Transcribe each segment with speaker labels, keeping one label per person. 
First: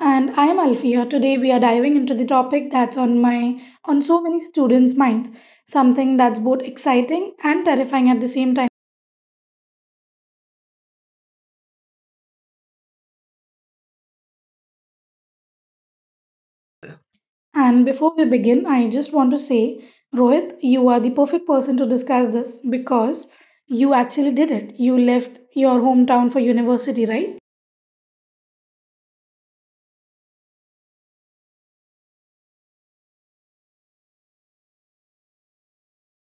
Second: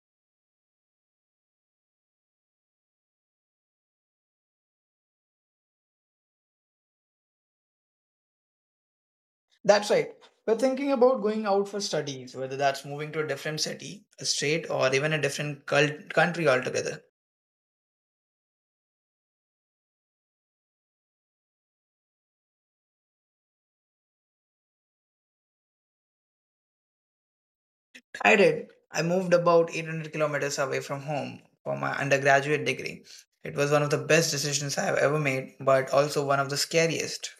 Speaker 1: And I am Alfia. Today we are diving into the topic that's on so many students' minds, something that's both exciting and terrifying at the same time.
Speaker 2: That's right. We're thinking about going out for studies, whether that's moving to a different city, a state, or even a different country altogether.
Speaker 1: And before we begin, I just want to say, Rohit, you are the perfect person to discuss this because you actually did it. You left your hometown for university,
Speaker 2: I
Speaker 1: right?
Speaker 2: did. I moved about 800 kilometers away from home for my undergraduate degree. It was one of the best decisions I have ever made, but also one of the scariest.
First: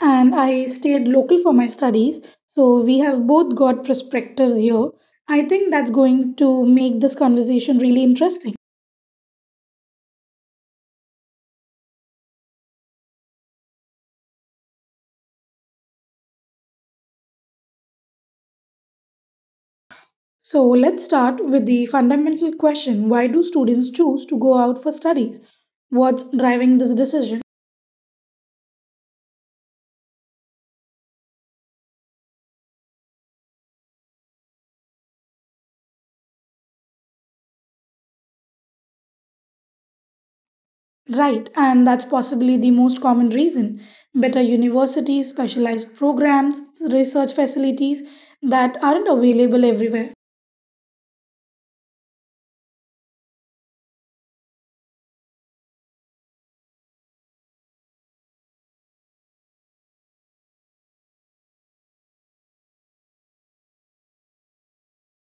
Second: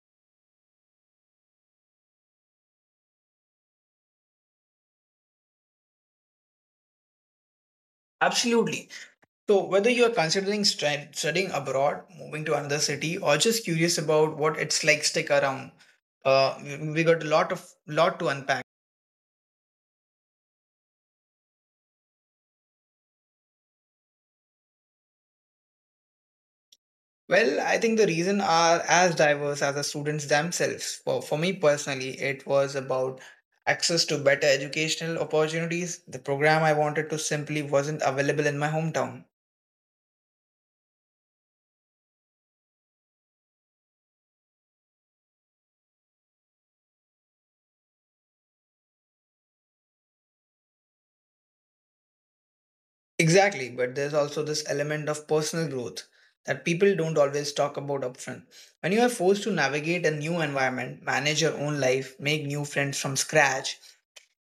Speaker 1: And I stayed local for my studies, so we have both got perspectives here. I think that's going to make this conversation really interesting.
Speaker 2: Absolutely. So, whether you are considering studying abroad, moving to another city, or just curious about what it's like, stick around. We got a lot of lot to unpack.
Speaker 1: So let's start with the fundamental question: why do students choose to go out for studies? What's driving this decision?
Speaker 2: Well, I think the reason are as diverse as the students themselves. For me personally, it was about access to better educational opportunities. The program I wanted to simply wasn't available in my hometown.
Speaker 1: Right, and that's possibly the most common reason. Better universities, specialized programs, research facilities that aren't available everywhere.
Speaker 2: Exactly, but there's also this element of personal growth that people don't always talk about upfront. When you are forced to navigate a new environment, manage your own life, make new friends from scratch,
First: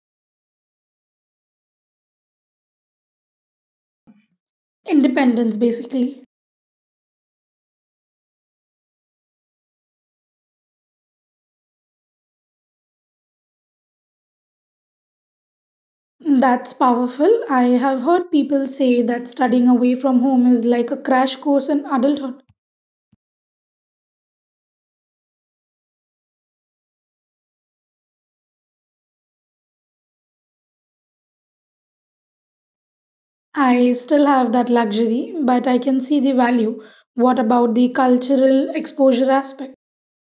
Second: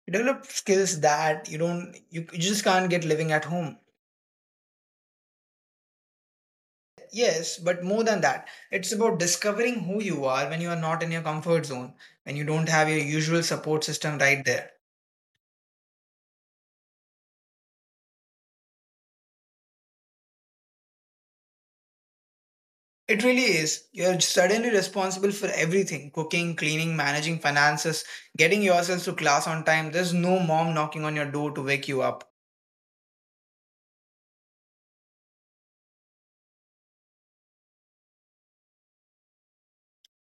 Speaker 2: you develop skills that you don't you, you just can't get living at home.
Speaker 1: Independence, basically.
Speaker 2: Yes, but more than that, it's about discovering who you are when you are not in your comfort zone, when you don't have your usual support system right there.
Speaker 1: That's powerful. I have heard people say that studying away from home is like a crash course in adulthood.
Speaker 2: It really is. You're suddenly responsible for everything cooking, cleaning, managing finances, getting yourself to class on time. There's no mom knocking on your door to wake you up.
Speaker 1: I still have that luxury, but I can see the value. What about the cultural exposure aspect?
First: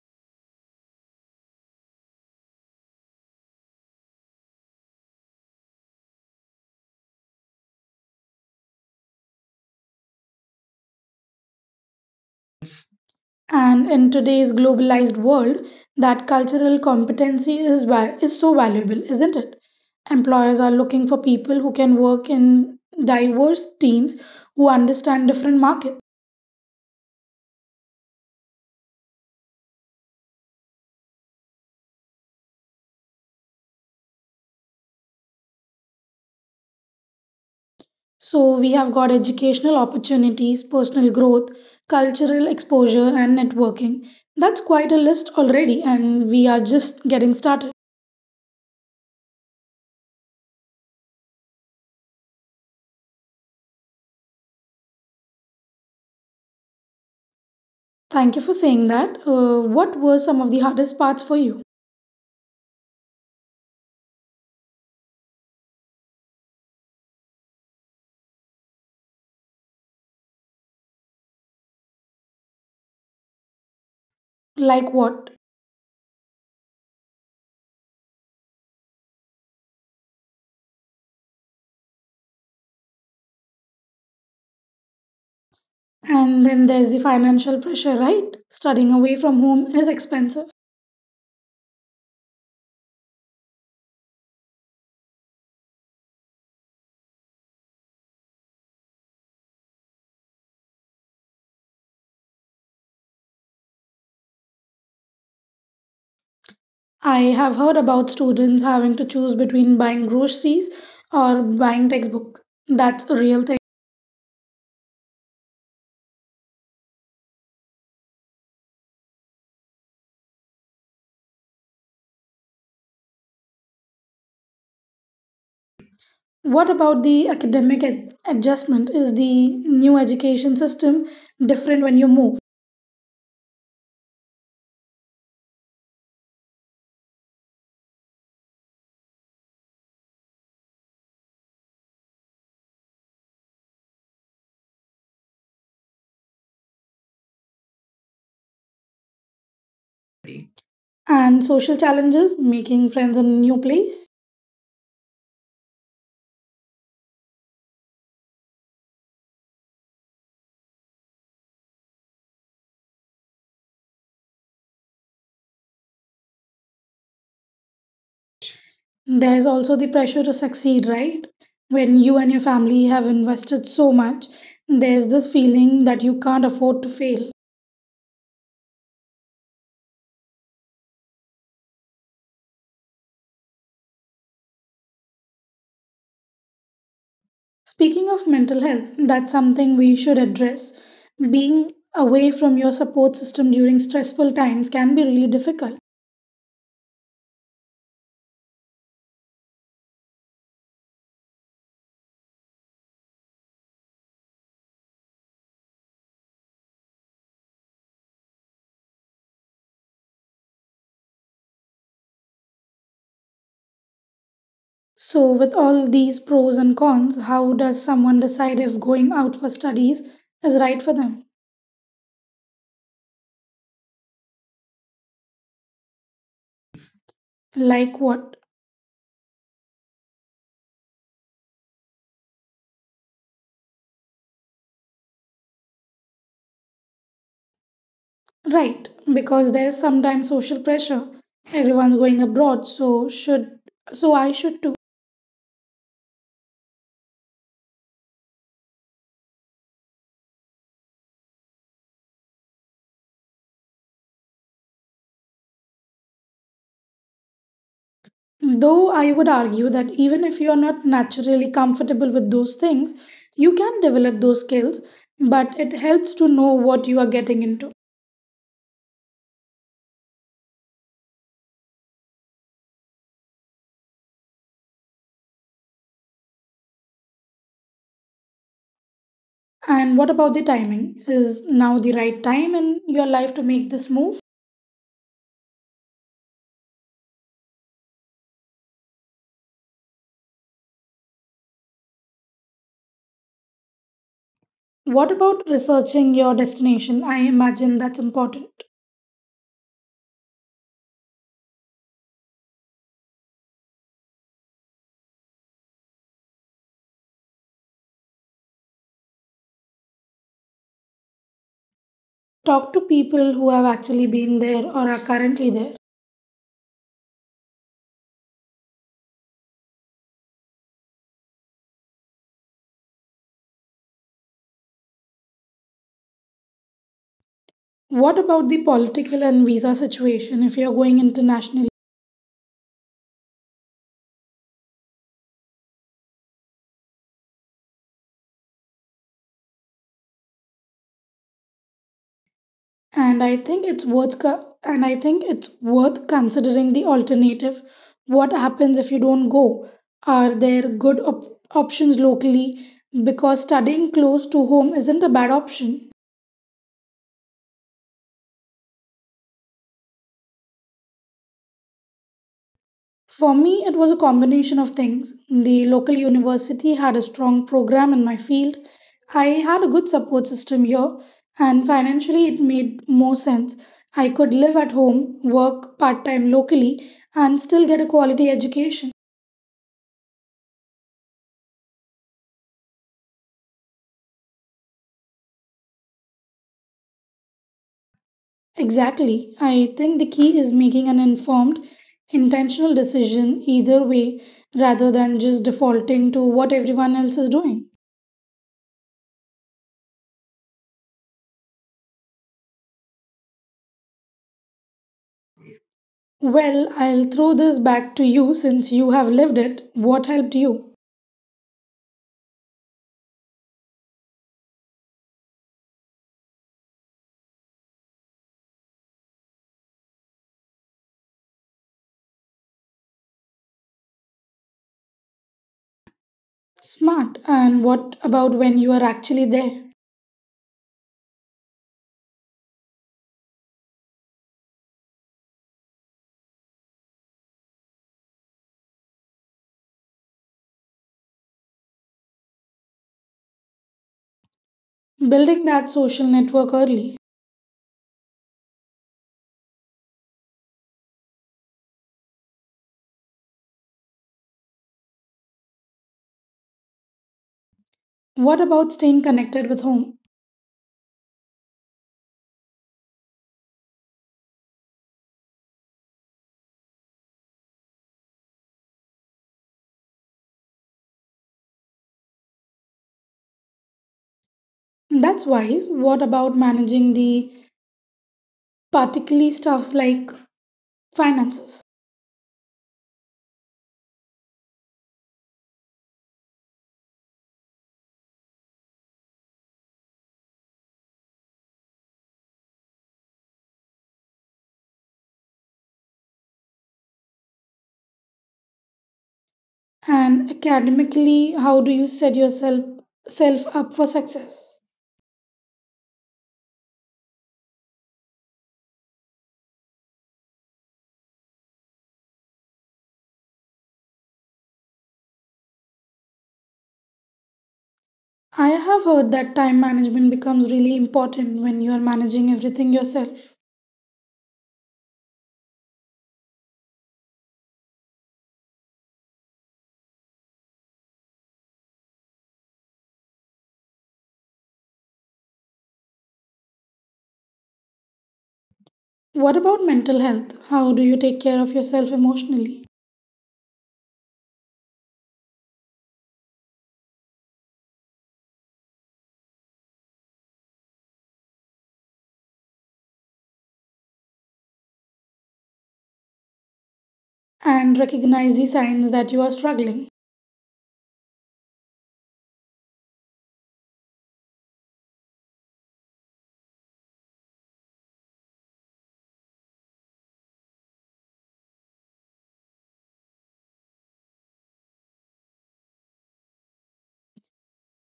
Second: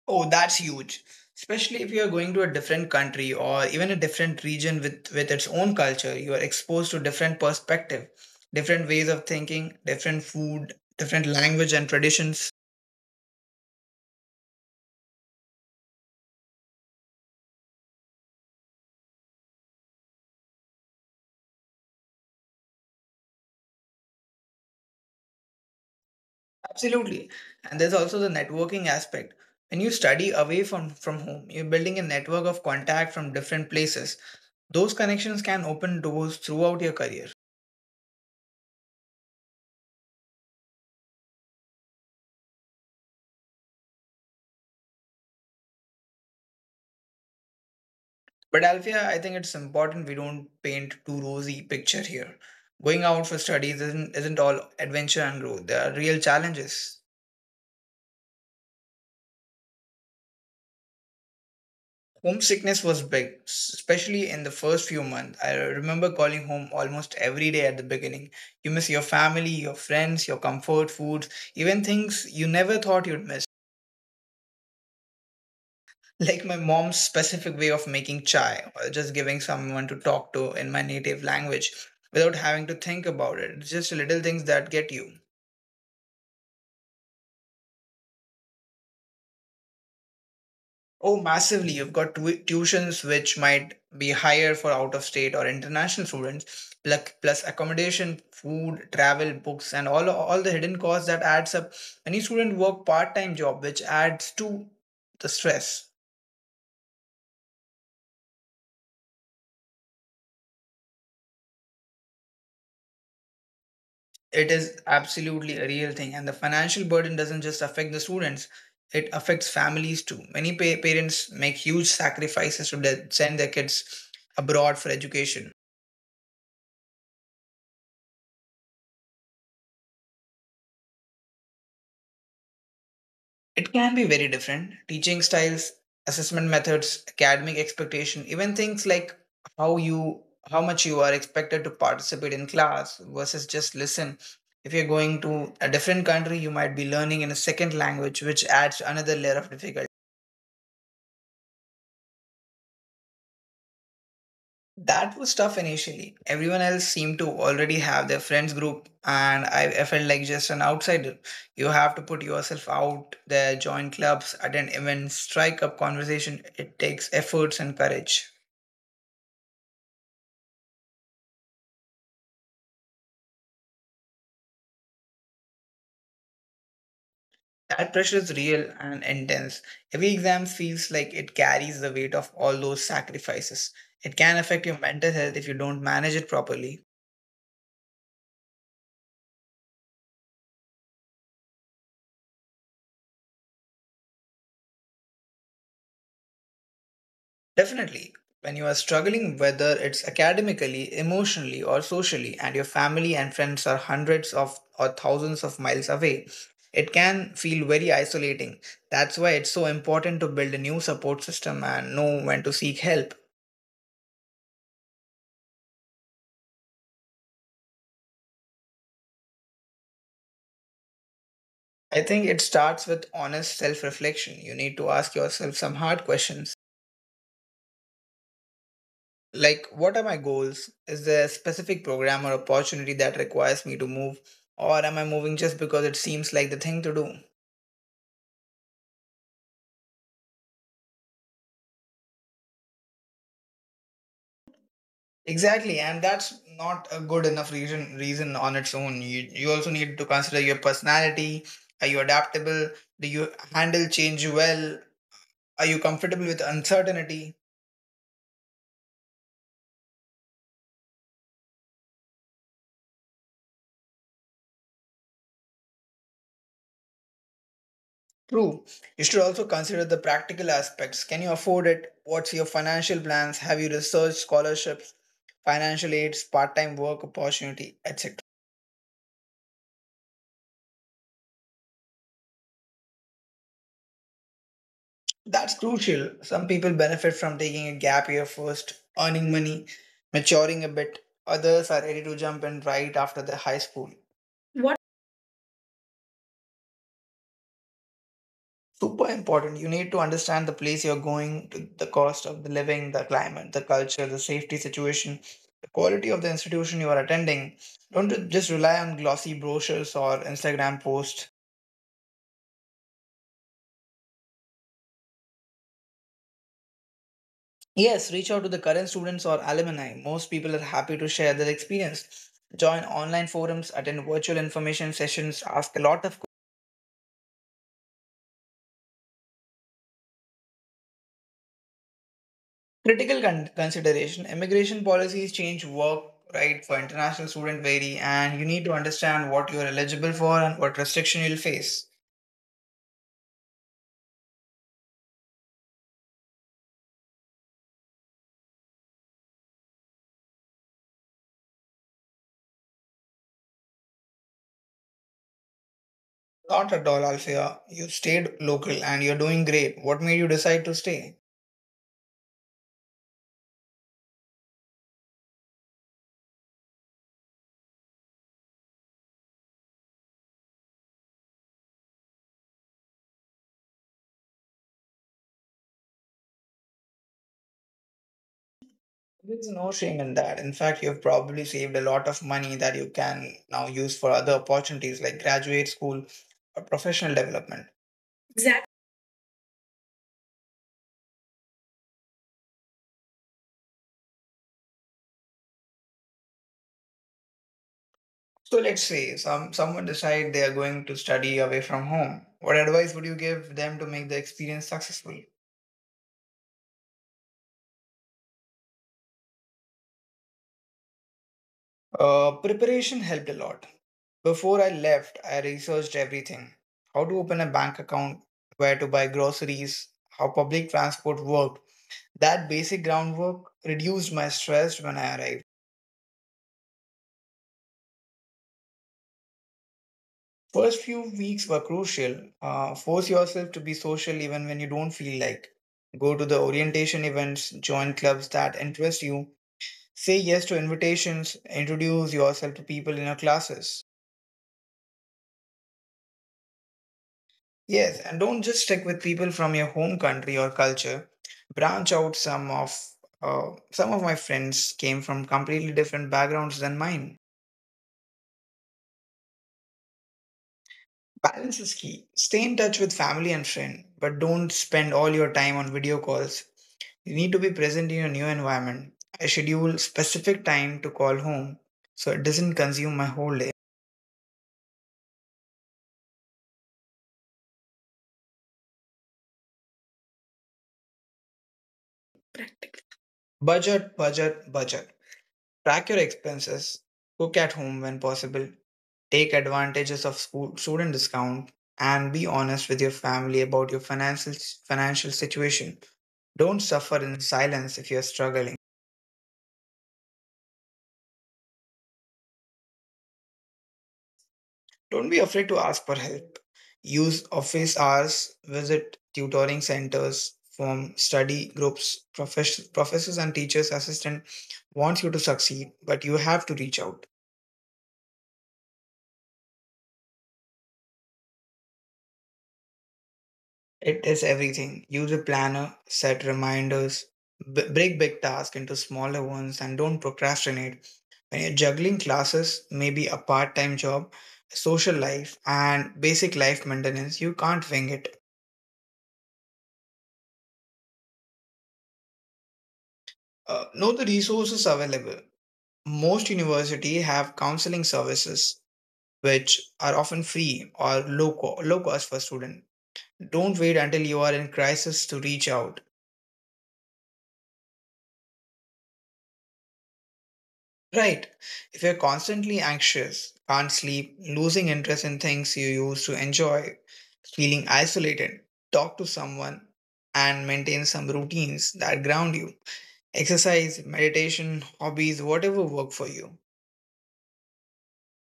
Speaker 2: Oh, that's huge. Especially if you're going to a different country or even a different region with its own culture, you are exposed to different perspective, different ways of thinking, different food, different language and traditions.
Speaker 1: And in today's globalized world, that cultural competency is is so valuable, isn't it? Employers are looking for people who can work in diverse teams who understand different markets.
Speaker 2: Absolutely. And there's also the networking aspect. When you study away from home, you're building a network of contact from different places. Those connections can open doors throughout your career.
Speaker 1: So we have got educational opportunities, personal growth, cultural exposure and networking. That's quite a list already and we are just getting started.
Speaker 2: But Alfia, I think it's important we don't paint too rosy picture here. Going out for studies isn't all adventure and growth. There are real challenges.
Speaker 1: Thank you for saying that. What were some of the hardest parts for you?
Speaker 2: Homesickness was big, especially in the first few months. I remember calling home almost every day at the beginning. You miss your family, your friends, your comfort foods, even things you never thought you'd miss.
Speaker 1: Like what?
Speaker 2: Like my mom's specific way of making chai or just giving someone to talk to in my native language without having to think about it. It's just little things that get you.
Speaker 1: And then there's the financial pressure, right? Studying away from home is expensive.
Speaker 2: Oh, massively. You've got tuitions which might be higher for out of state or international students, plus accommodation, food, travel, books, and all the hidden costs that adds up. Any student work part-time job which adds to the stress.
Speaker 1: I have heard about students having to choose between buying groceries or buying textbooks. That's a real thing.
Speaker 2: It is absolutely a real thing, and the financial burden doesn't just affect the students, it affects families too. Many parents make huge sacrifices to send their kids abroad for education.
Speaker 1: What about the academic adjustment? Is the new education system different when you move?
Speaker 2: It can be very different. Teaching styles, assessment methods, academic expectation, even things like how you how much you are expected to participate in class versus just listen. If you're going to a different country, you might be learning in a second language, which adds another layer of difficulty.
Speaker 1: And social challenges, making friends in a new place?
Speaker 2: That was tough initially. Everyone else seemed to already have their friends group, and I felt like just an outsider. You have to put yourself out there, join clubs, attend events, strike up conversation. It takes efforts and courage.
Speaker 1: There's also the pressure to succeed, right? When you and your family have invested so much, there's this feeling that you can't afford to fail.
Speaker 2: That pressure is real and intense. Every exam feels like it carries the weight of all those sacrifices. It can affect your mental health if you don't manage it properly.
Speaker 1: Speaking of mental health, that's something we should address. Being away from your support system during stressful times can be really difficult.
Speaker 2: Definitely, when you are struggling, whether it's academically, emotionally, or socially, and your family and friends are hundreds of or thousands of miles away, it can feel very isolating. That's why it's so important to build a new support system and know when to seek help.
Speaker 1: So, with all these pros and cons, how does someone decide if going out for studies is right for them?
Speaker 2: I think it starts with honest self reflection. You need to ask yourself some hard questions
Speaker 1: Like what?
Speaker 2: like, what are my goals? Is there a specific program or opportunity that requires me to move? Or am I moving just because it seems like the thing to do?
Speaker 1: Right, because there's sometimes social pressure. Everyone's going abroad, so I should too.
Speaker 2: Exactly, and that's not a good enough reason on its own. You also need to consider your personality. Are you adaptable? Do you handle change well? Are you comfortable with uncertainty?
Speaker 1: Though I would argue that even if you are not naturally comfortable with those things, you can develop those skills, but it helps to know what you are getting into.
Speaker 2: True. You should also consider the practical aspects. Can you afford it? What's your financial plans? Have you researched scholarships, financial aids, part-time work opportunity, etc.?
Speaker 1: And what about the timing? Is now the right time in your life to make this move?
Speaker 2: That's crucial. Some people benefit from taking a gap year first, earning money, maturing a bit. Others are ready to jump in right after the high school.
Speaker 1: What about researching your destination? I imagine that's important.
Speaker 2: Super important. You need to understand the place you're going, to, the cost of the living, the climate, the culture, the safety situation, the quality of the institution you are attending. Don't just rely on glossy brochures or Instagram posts.
Speaker 1: Talk to people who have actually been there or are currently there.
Speaker 2: Yes, reach out to the current students or alumni. Most people are happy to share their experience. Join online forums, attend virtual information sessions, ask a lot of
Speaker 1: What about the political and visa situation if you're going internationally?
Speaker 2: critical consideration. Immigration policies change, work right for international student vary, and you need to understand what you're eligible for and what restriction you'll face.
Speaker 1: And I think it's worth co- and I think it's worth considering the alternative. What happens if you don't go? Are there good options locally? Because studying close to home isn't a bad option.
Speaker 2: Not at all, Alfia. You stayed local and you're doing great. What made you decide to stay?
Speaker 1: For me, it was a combination of things. The local university had a strong program in my field. I had a good support system here, and financially, it made more sense. I could live at home, work part time locally, and still get a quality education.
Speaker 2: There's no shame in that. In fact, you've probably saved a lot of money that you can now use for other opportunities like graduate school or professional development. Exactly.
Speaker 1: Exactly. I think the key is making an informed, intentional decision either way rather than just defaulting to what everyone else is doing.
Speaker 2: So let's say someone decide they are going to study away from home. What advice would you give them to make the experience successful?
Speaker 1: Well, I'll throw this back to you since you have lived it. What helped you?
Speaker 2: Preparation helped a lot. Before I left, I researched everything: how to open a bank account, where to buy groceries, how public transport worked. That basic groundwork reduced my stress when I arrived.
Speaker 1: Smart. And what about when you are actually there?
Speaker 2: First few weeks were crucial. Force yourself to be social even when you don't feel like. Go to the orientation events, join clubs that interest you, say yes to invitations, introduce yourself to people in your classes.
Speaker 1: Building that social network early.
Speaker 2: Yes, and don't just stick with people from your home country or culture. Branch out. Some of my friends came from completely different backgrounds than mine.
Speaker 1: What about staying connected with home?
Speaker 2: Balance is key. Stay in touch with family and friend, but don't spend all your time on video calls. You need to be present in your new environment. I schedule specific time to call home so it doesn't consume my whole day.
Speaker 1: That's wise. What about managing the particularly stuffs like finances?
Speaker 2: Budget, budget, budget. Track your expenses. Cook at home when possible. Take advantages of school student discount and be honest with your family about your financial situation. Don't suffer in silence if you're struggling.
Speaker 1: And academically, how do you set yourself self up for success?
Speaker 2: Don't be afraid to ask for help. Use office hours, visit tutoring centers, form study groups. Professors and teachers assistant wants you to succeed, but you have to reach out.
Speaker 1: I have heard that time management becomes really important when you are managing everything yourself.
Speaker 2: It is everything. Use a planner, set reminders, break big tasks into smaller ones, and don't procrastinate. When you're juggling classes, maybe a part time job, social life, and basic life maintenance, you can't wing it.
Speaker 1: What about mental health? How do you take care of yourself emotionally
Speaker 2: Know the resources available. Most universities have counseling services, which are often free or low cost for students. Don't wait until you are in crisis to reach out.
Speaker 1: and recognize the signs that you are struggling?
Speaker 2: Right. If you're constantly anxious, can't sleep, losing interest in things you used to enjoy, feeling isolated, talk to someone and maintain some routines that ground you. Exercise, meditation, hobbies, whatever work for you.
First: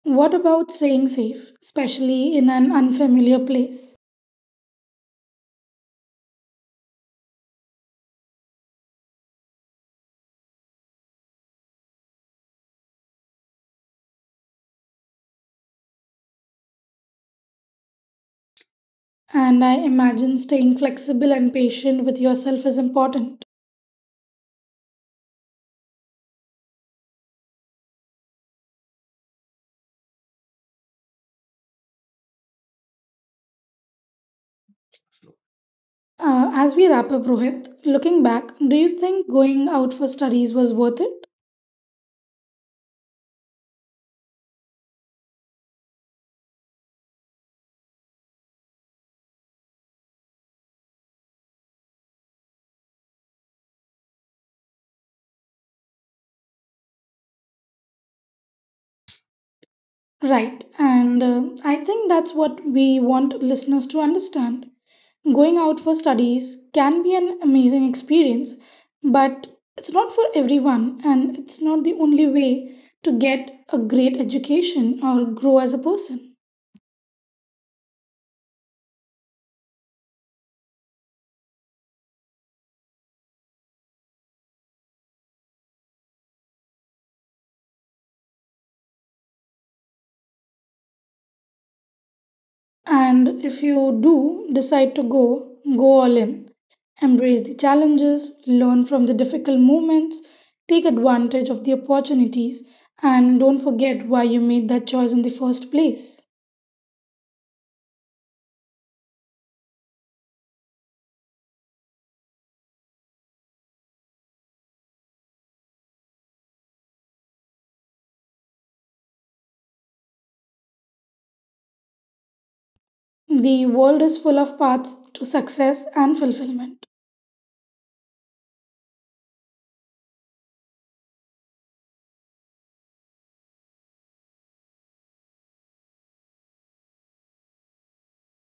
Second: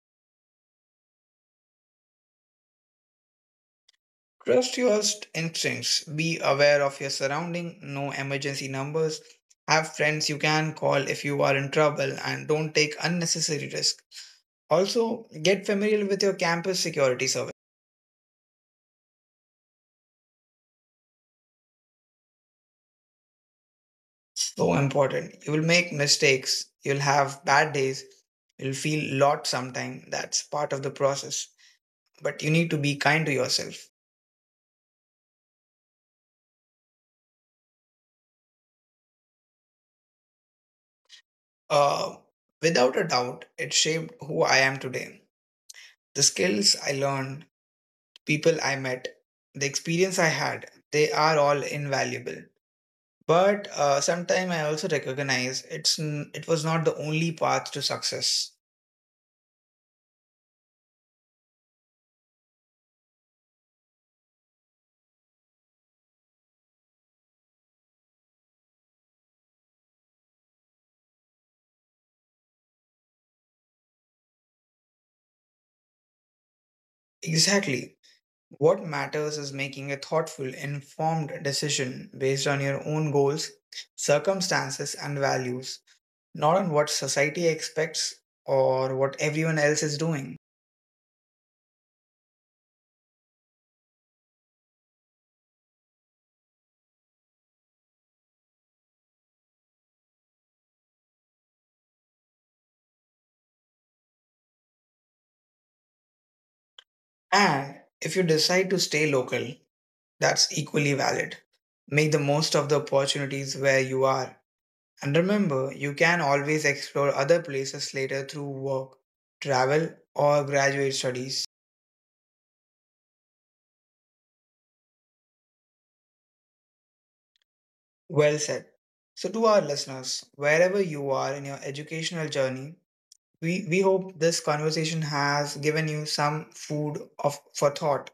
Speaker 1: What about staying safe, especially in an unfamiliar place?
Speaker 2: Trust your instincts. Be aware of your surrounding. Know emergency numbers. Have friends you can call if you are in trouble and don't take unnecessary risk. Also, get familiar with your campus security service.
Speaker 1: And I imagine staying flexible and patient with yourself is important.
Speaker 2: So important. You will make mistakes. You'll have bad days. You'll feel lot sometime. That's part of the process. But you need to be kind to yourself.
Speaker 1: As we wrap up, Rohit, looking back, do you think going out for studies was worth it?
Speaker 2: Uh, without a doubt, it shaped who I am today. The skills I learned, people I met, the experience I had, they are all invaluable. But sometime I also recognize it was not the only path to success.
Speaker 1: Right, and I think that's what we want listeners to understand. Going out for studies can be an amazing experience, but it's not for everyone, and it's not the only way to get a great education or grow as a person.
Speaker 2: Exactly. What matters is making a thoughtful, informed decision based on your own goals, circumstances, and values, not on what society expects or what everyone else is doing.
Speaker 1: And if you do decide to go, go all in. Embrace the challenges, learn from the difficult moments, take advantage of the opportunities, and don't forget why you made that choice in the first place.
Speaker 2: And if you decide to stay local, that's equally valid. Make the most of the opportunities where you are. And remember, you can always explore other places later through work, travel, or graduate studies.
Speaker 1: The world is full of paths to success and fulfillment.
Speaker 2: Well said. So, to our listeners, wherever you are in your educational journey, we hope this conversation has given you some food for thought.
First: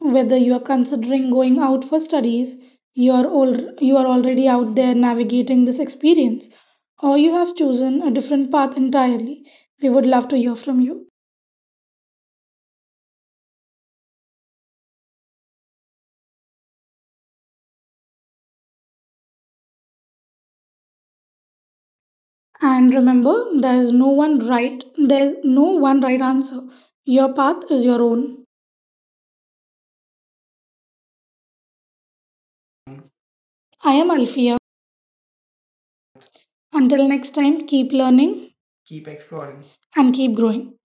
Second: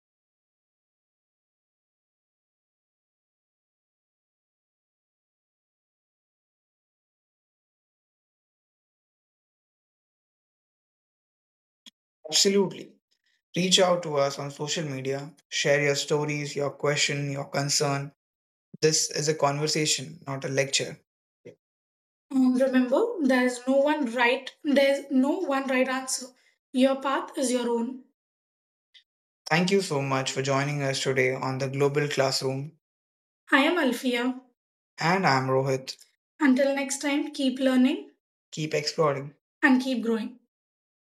Speaker 1: Whether you are considering going out for studies, you are old, you are already out there navigating this experience, or you have chosen a different path entirely. We would love to hear from you.
Speaker 2: Absolutely. Reach out to us on social media, share your stories, your question, your concern. This is a conversation, not a lecture. Remember,
Speaker 1: And remember, there is no one
Speaker 2: there
Speaker 1: right,
Speaker 2: is no
Speaker 1: there is
Speaker 2: one
Speaker 1: no
Speaker 2: right
Speaker 1: one
Speaker 2: answer.
Speaker 1: right answer.
Speaker 2: Your path is
Speaker 1: Your
Speaker 2: your
Speaker 1: path
Speaker 2: own.
Speaker 1: is your own.
Speaker 2: Thank you so much for joining us today on the Global Classroom. I am
Speaker 1: I am
Speaker 2: Alfia.
Speaker 1: Alfia.
Speaker 2: And I'm Rohit. Until next
Speaker 1: Until
Speaker 2: time,
Speaker 1: next
Speaker 2: keep
Speaker 1: time,
Speaker 2: learning.
Speaker 1: keep learning
Speaker 2: Keep exploring. And keep
Speaker 1: and
Speaker 2: growing.
Speaker 1: keep growing.